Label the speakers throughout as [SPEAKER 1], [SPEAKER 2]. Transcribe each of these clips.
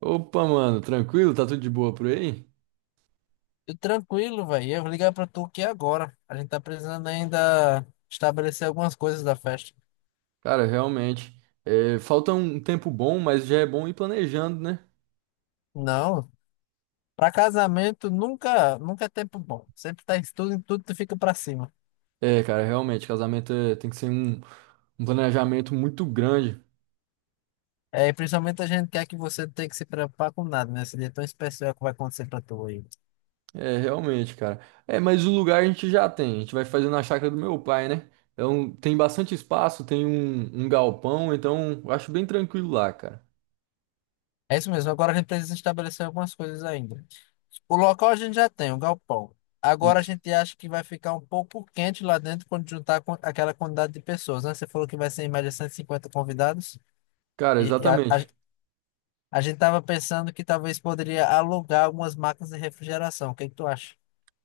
[SPEAKER 1] Opa, mano, tranquilo? Tá tudo de boa por aí?
[SPEAKER 2] Eu Tranquilo, velho. Eu vou ligar pra tu aqui agora. A gente tá precisando ainda estabelecer algumas coisas da festa.
[SPEAKER 1] Cara, realmente. É, falta um tempo bom, mas já é bom ir planejando, né?
[SPEAKER 2] Não, pra casamento nunca, nunca é tempo bom. Sempre tá em tudo tu fica pra cima.
[SPEAKER 1] É, cara, realmente, casamento é- tem que ser um, um planejamento muito grande.
[SPEAKER 2] É, e principalmente a gente quer que você não tenha que se preocupar com nada, né? Esse dia tão especial que vai acontecer pra tu aí.
[SPEAKER 1] É, realmente, cara. É, mas o lugar a gente já tem. A gente vai fazer na chácara do meu pai, né? Então tem bastante espaço, tem um, um galpão, então eu acho bem tranquilo lá, cara.
[SPEAKER 2] É isso mesmo. Agora a gente precisa estabelecer algumas coisas ainda. O local a gente já tem, o galpão. Agora a
[SPEAKER 1] Isso.
[SPEAKER 2] gente acha que vai ficar um pouco quente lá dentro quando juntar com aquela quantidade de pessoas, né? Você falou que vai ser em média 150 convidados.
[SPEAKER 1] Cara,
[SPEAKER 2] E, e a, a,
[SPEAKER 1] exatamente.
[SPEAKER 2] a gente estava pensando que talvez poderia alugar algumas máquinas de refrigeração. O que que tu acha?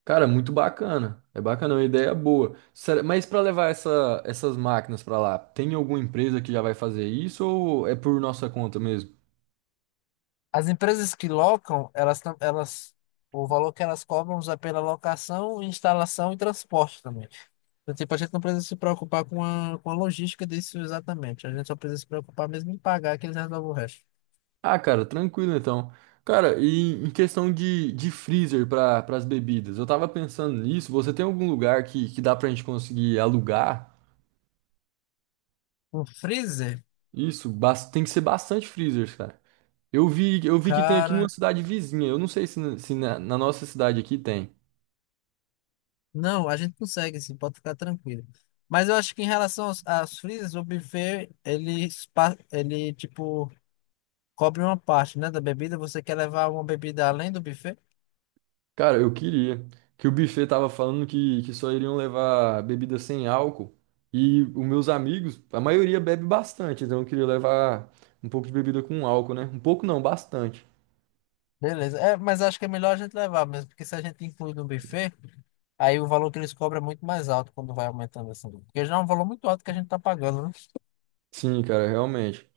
[SPEAKER 1] Cara, muito bacana. É bacana, é uma ideia boa. Será- Mas para levar essa- essas máquinas para lá, tem alguma empresa que já vai fazer isso ou é por nossa conta mesmo?
[SPEAKER 2] As empresas que locam, o valor que elas cobram é pela locação, instalação e transporte também. Então, tipo, a gente não precisa se preocupar com a logística disso exatamente. A gente só precisa se preocupar mesmo em pagar que eles resolvem o resto.
[SPEAKER 1] Ah, cara, tranquilo então. Cara, e em questão de, freezer para as bebidas, eu tava pensando nisso. Você tem algum lugar que dá pra gente conseguir alugar?
[SPEAKER 2] Um freezer?
[SPEAKER 1] Isso, bas- tem que ser bastante freezers, cara. Eu vi que tem aqui numa
[SPEAKER 2] Cara,
[SPEAKER 1] cidade vizinha. Eu não sei se, na- se na nossa cidade aqui tem.
[SPEAKER 2] não, a gente consegue, sim, pode ficar tranquilo. Mas eu acho que em relação aos freezers, o buffet, ele, tipo, cobre uma parte, né, da bebida. Você quer levar uma bebida além do buffet?
[SPEAKER 1] Cara, eu queria. Que o buffet tava falando que só iriam levar bebida sem álcool. E os meus amigos, a maioria bebe bastante, então eu queria levar um pouco de bebida com álcool, né? Um pouco não, bastante.
[SPEAKER 2] Beleza. É, mas acho que é melhor a gente levar mesmo, porque se a gente inclui no buffet, aí o valor que eles cobram é muito mais alto quando vai aumentando assim. Porque já é um valor muito alto que a gente tá pagando, né?
[SPEAKER 1] Sim, cara, realmente.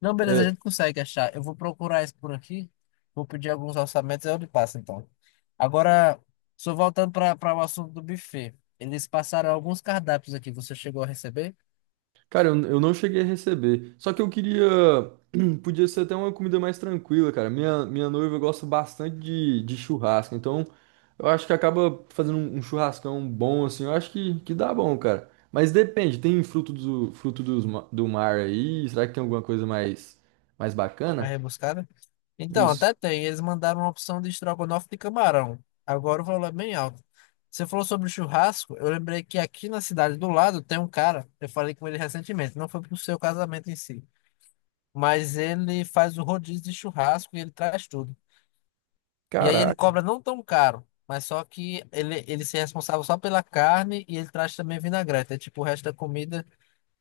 [SPEAKER 2] Não, beleza, a
[SPEAKER 1] É,
[SPEAKER 2] gente consegue achar. Eu vou procurar isso por aqui, vou pedir alguns orçamentos, aí eu lhe passo então. Agora, só voltando para o assunto do buffet. Eles passaram alguns cardápios aqui. Você chegou a receber?
[SPEAKER 1] cara, eu não cheguei a receber. Só que eu queria. Podia ser até uma comida mais tranquila, cara. Minha noiva gosta bastante de, churrasco. Então, eu acho que acaba fazendo um, um churrascão bom, assim. Eu acho que dá bom, cara. Mas depende, tem fruto do, fruto dos, ma- do mar aí? Será que tem alguma coisa mais, mais
[SPEAKER 2] Na
[SPEAKER 1] bacana?
[SPEAKER 2] rebuscada? Então,
[SPEAKER 1] Isso.
[SPEAKER 2] até tem. Eles mandaram uma opção de estrogonofe de camarão. Agora o valor é bem alto. Você falou sobre o churrasco, eu lembrei que aqui na cidade do lado tem um cara, eu falei com ele recentemente, não foi pro seu casamento em si, mas ele faz o rodízio de churrasco e ele traz tudo. E aí ele
[SPEAKER 1] Caraca.
[SPEAKER 2] cobra não tão caro, mas só que ele se é responsável só pela carne e ele traz também vinagrete, é tipo o resto da comida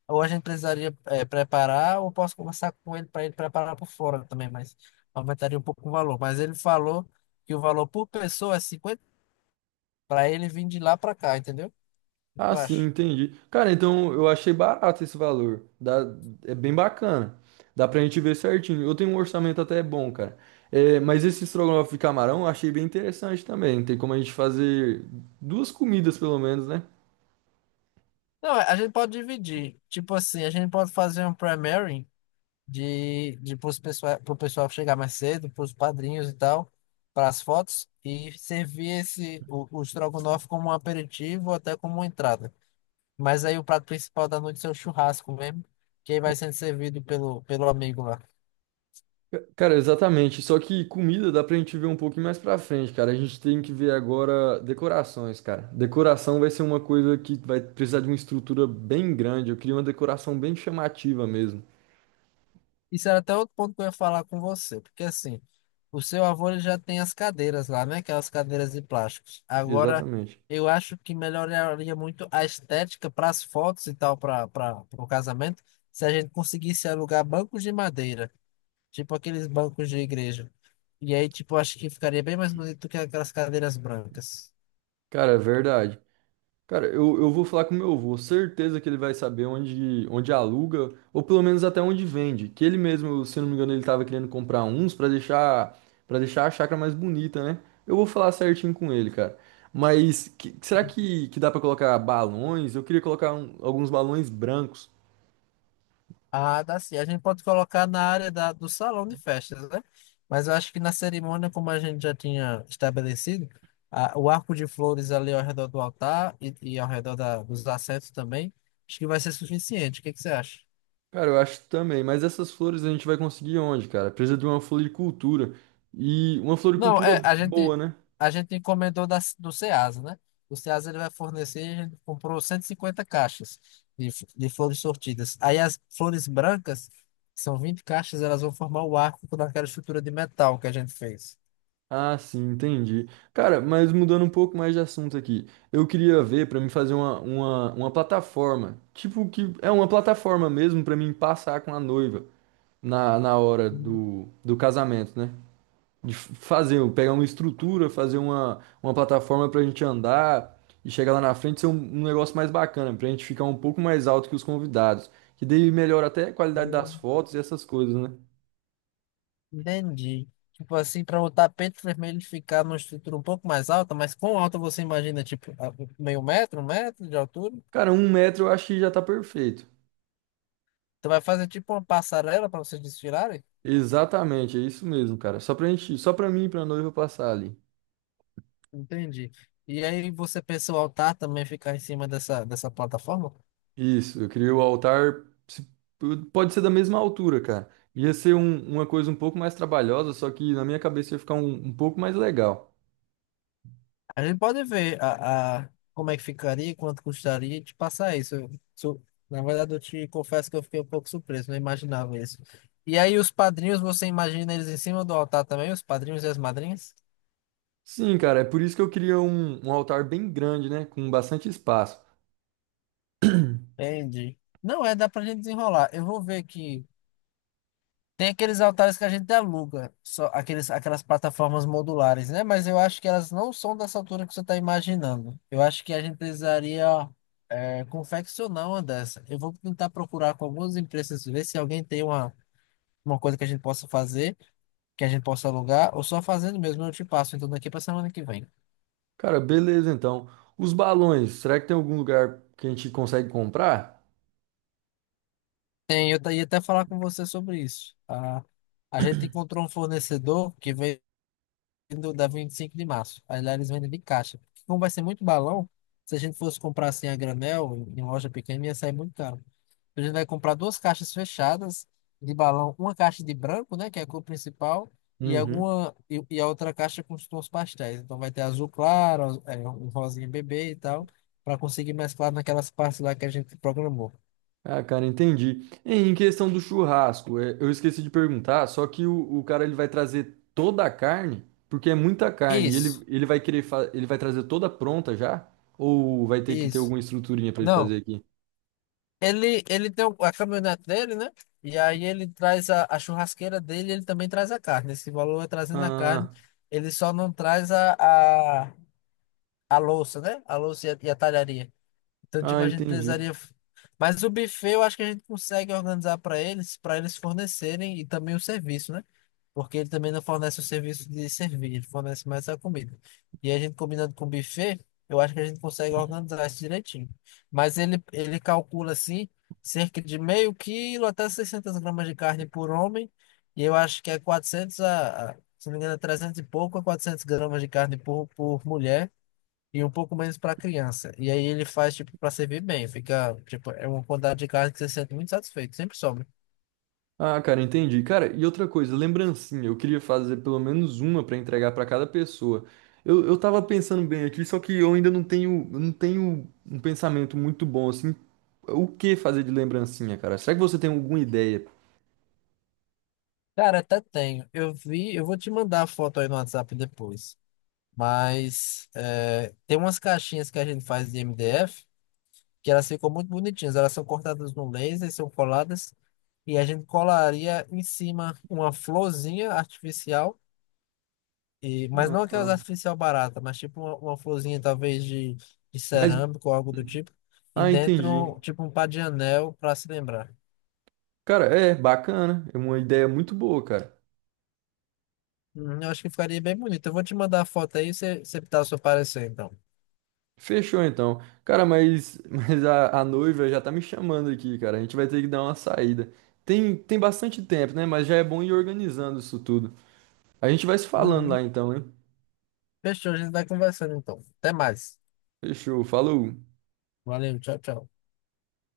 [SPEAKER 2] ou a gente precisaria preparar, ou posso conversar com ele para ele preparar por fora também, mas aumentaria um pouco o valor. Mas ele falou que o valor por pessoa é 50 para ele vir de lá para cá, entendeu? O que tu
[SPEAKER 1] Ah, sim,
[SPEAKER 2] acha?
[SPEAKER 1] entendi. Cara, então eu achei barato esse valor. Dá, é bem bacana. Dá pra gente ver certinho. Eu tenho um orçamento até bom, cara. É, mas esse estrogonofe de camarão eu achei bem interessante também. Tem como a gente fazer duas comidas, pelo menos, né?
[SPEAKER 2] Não, a gente pode dividir. Tipo assim, a gente pode fazer um primary pro pessoal chegar mais cedo, para os padrinhos e tal, para as fotos, e servir esse, o estrogonofe como um aperitivo ou até como uma entrada. Mas aí o prato principal da noite é o churrasco mesmo, que aí vai sendo servido pelo amigo lá.
[SPEAKER 1] Ca- Cara, exatamente. Só que comida dá pra gente ver um pouquinho mais pra frente, cara. A gente tem que ver agora decorações, cara. Decoração vai ser uma coisa que vai precisar de uma estrutura bem grande. Eu queria uma decoração bem chamativa mesmo.
[SPEAKER 2] Isso era até outro ponto que eu ia falar com você, porque assim, o seu avô ele já tem as cadeiras lá, né? Aquelas cadeiras de plásticos. Agora,
[SPEAKER 1] Exatamente.
[SPEAKER 2] eu acho que melhoraria muito a estética para as fotos e tal, para o casamento, se a gente conseguisse alugar bancos de madeira, tipo aqueles bancos de igreja. E aí, tipo, acho que ficaria bem mais bonito do que aquelas cadeiras brancas.
[SPEAKER 1] Cara, é verdade. Cara, eu vou falar com meu avô, certeza que ele vai saber onde, onde aluga, ou pelo menos até onde vende. Que ele mesmo, se não me engano, ele tava querendo comprar uns pra deixar para deixar a chácara mais bonita, né? Eu vou falar certinho com ele, cara. Mas que- será que dá pra colocar balões? Eu queria colocar um- alguns balões brancos.
[SPEAKER 2] Ah, dá sim. A gente pode colocar na área do salão de festas, né? Mas eu acho que na cerimônia, como a gente já tinha estabelecido, o arco de flores ali ao redor do altar e ao redor dos assentos também, acho que vai ser suficiente. O que que você acha?
[SPEAKER 1] Cara, eu acho também, mas essas flores a gente vai conseguir onde, cara? Precisa de uma floricultura. E uma
[SPEAKER 2] Não, é,
[SPEAKER 1] floricultura
[SPEAKER 2] a
[SPEAKER 1] boa,
[SPEAKER 2] gente,
[SPEAKER 1] né?
[SPEAKER 2] A gente encomendou do Ceasa, né? O Ceasa ele vai fornecer, a gente comprou 150 caixas de flores sortidas. Aí as flores brancas, que são 20 caixas, elas vão formar o arco naquela estrutura de metal que a gente fez.
[SPEAKER 1] Ah, sim, entendi. Cara, mas mudando um pouco mais de assunto aqui, eu queria ver pra mim fazer uma plataforma, tipo que é uma plataforma mesmo pra mim passar com a noiva na, hora do, do casamento, né? De f- fazer, pegar uma estrutura, fazer uma plataforma pra gente andar e chegar lá na frente ser um, um negócio mais bacana, pra gente ficar um pouco mais alto que os convidados, que daí melhora até a qualidade das
[SPEAKER 2] Hum,
[SPEAKER 1] fotos e essas coisas, né?
[SPEAKER 2] Entendi. Tipo assim, para o tapete vermelho ficar numa estrutura um pouco mais alta, mas quão alta você imagina? Meio metro, um metro de altura?
[SPEAKER 1] Cara, um metro eu acho que já tá perfeito.
[SPEAKER 2] Você vai fazer tipo uma passarela para vocês desfilarem?
[SPEAKER 1] Exatamente, é isso mesmo, cara. Só pra gente, só pra mim e pra noiva passar ali.
[SPEAKER 2] Entendi. E aí você pensa o altar também ficar em cima dessa plataforma?
[SPEAKER 1] Isso, eu queria o altar, se- pode ser da mesma altura, cara. Ia ser um- uma coisa um pouco mais trabalhosa, só que na minha cabeça ia ficar um, um pouco mais legal.
[SPEAKER 2] A gente pode ver como é que ficaria, quanto custaria e te passar isso. Na verdade, eu te confesso que eu fiquei um pouco surpreso, não imaginava isso. E aí os padrinhos, você imagina eles em cima do altar também, os padrinhos e as madrinhas?
[SPEAKER 1] Sim, cara, é por isso que eu queria um, um altar bem grande, né? Com bastante espaço.
[SPEAKER 2] Entendi. Não, é, Dá pra gente desenrolar. Eu vou ver que tem aqueles altares que a gente aluga, só aqueles, aquelas plataformas modulares, né? Mas eu acho que elas não são dessa altura que você está imaginando. Eu acho que a gente precisaria confeccionar uma dessa. Eu vou tentar procurar com algumas empresas, ver se alguém tem uma coisa que a gente possa fazer, que a gente possa alugar, ou só fazendo mesmo, eu te passo, então daqui para semana que vem.
[SPEAKER 1] Cara, beleza então. Os balões, será que tem algum lugar que a gente consegue comprar?
[SPEAKER 2] Tem, ia até falar com você sobre isso. A gente encontrou um fornecedor que veio do- da 25 de março. Aí lá eles vendem de caixa. Porque como vai ser muito balão, se a gente fosse comprar assim a granel, em loja pequena, ia sair muito caro. A gente vai comprar duas caixas fechadas de balão, uma caixa de branco, né, que é a cor principal, e
[SPEAKER 1] Uhum.
[SPEAKER 2] a outra caixa com os tons pastéis. Então vai ter azul claro, um rosinha bebê e tal, para conseguir mesclar naquelas partes lá que a gente programou.
[SPEAKER 1] Ah, cara, entendi. Em questão do churrasco, é, eu esqueci de perguntar, só que o cara ele vai trazer toda a carne, porque é muita carne, e
[SPEAKER 2] Isso,
[SPEAKER 1] ele vai querer fa- ele vai trazer toda pronta já? Ou vai ter que ter
[SPEAKER 2] isso.
[SPEAKER 1] alguma estruturinha pra ele fazer
[SPEAKER 2] Não.
[SPEAKER 1] aqui?
[SPEAKER 2] Ele tem a caminhonete dele, né? E aí ele traz a churrasqueira dele, ele também traz a carne. Esse valor é trazendo a carne.
[SPEAKER 1] Ah,
[SPEAKER 2] Ele só não traz a louça, né? A louça e a talharia. Então,
[SPEAKER 1] ah,
[SPEAKER 2] tipo, a gente
[SPEAKER 1] entendi.
[SPEAKER 2] precisaria. Mas o buffet eu acho que a gente consegue organizar para eles fornecerem e também o serviço, né? Porque ele também não fornece o serviço de servir, ele fornece mais a comida. E a gente combinando com o buffet, eu acho que a gente consegue organizar isso direitinho. Mas ele calcula assim, cerca de meio quilo até 600 gramas de carne por homem, e eu acho que é 400 se não me engano, é 300 e pouco a 400 gramas de carne por mulher. E um pouco menos para criança. E aí ele faz, tipo, para servir bem. Fica, tipo, é uma quantidade de carne que você se sente muito satisfeito. Sempre sobra.
[SPEAKER 1] Ah, cara, entendi. Cara, e outra coisa, lembrancinha. Eu queria fazer pelo menos uma pra entregar pra cada pessoa. Eu tava pensando bem aqui, só que eu ainda não tenho, não tenho um pensamento muito bom assim. O que fazer de lembrancinha, cara? Será que você tem alguma ideia?
[SPEAKER 2] Cara, até tenho. Eu vi, eu vou te mandar a foto aí no WhatsApp depois. Mas é, tem umas caixinhas que a gente faz de MDF que elas ficam muito bonitinhas. Elas são cortadas no laser, são coladas e a gente colaria em cima uma florzinha artificial, mas não
[SPEAKER 1] Ah,
[SPEAKER 2] aquelas
[SPEAKER 1] ah.
[SPEAKER 2] artificial barata, mas tipo uma florzinha talvez de
[SPEAKER 1] Mas,
[SPEAKER 2] cerâmico ou algo do tipo. E
[SPEAKER 1] ah, entendi.
[SPEAKER 2] dentro, tipo um par de anel para se lembrar.
[SPEAKER 1] Cara, é bacana. É uma ideia muito boa, cara.
[SPEAKER 2] Eu acho que ficaria bem bonito. Eu vou te mandar a foto aí, e você tá o seu parecer então.
[SPEAKER 1] Fechou então. Cara, mas, mas a noiva já tá me chamando aqui, cara. A gente vai ter que dar uma saída. Tem bastante tempo, né? Mas já é bom ir organizando isso tudo. A gente vai se falando
[SPEAKER 2] Uhum.
[SPEAKER 1] lá então, hein?
[SPEAKER 2] Fechou, a gente vai conversando então. Até mais.
[SPEAKER 1] Fechou, falou.
[SPEAKER 2] Valeu, tchau, tchau.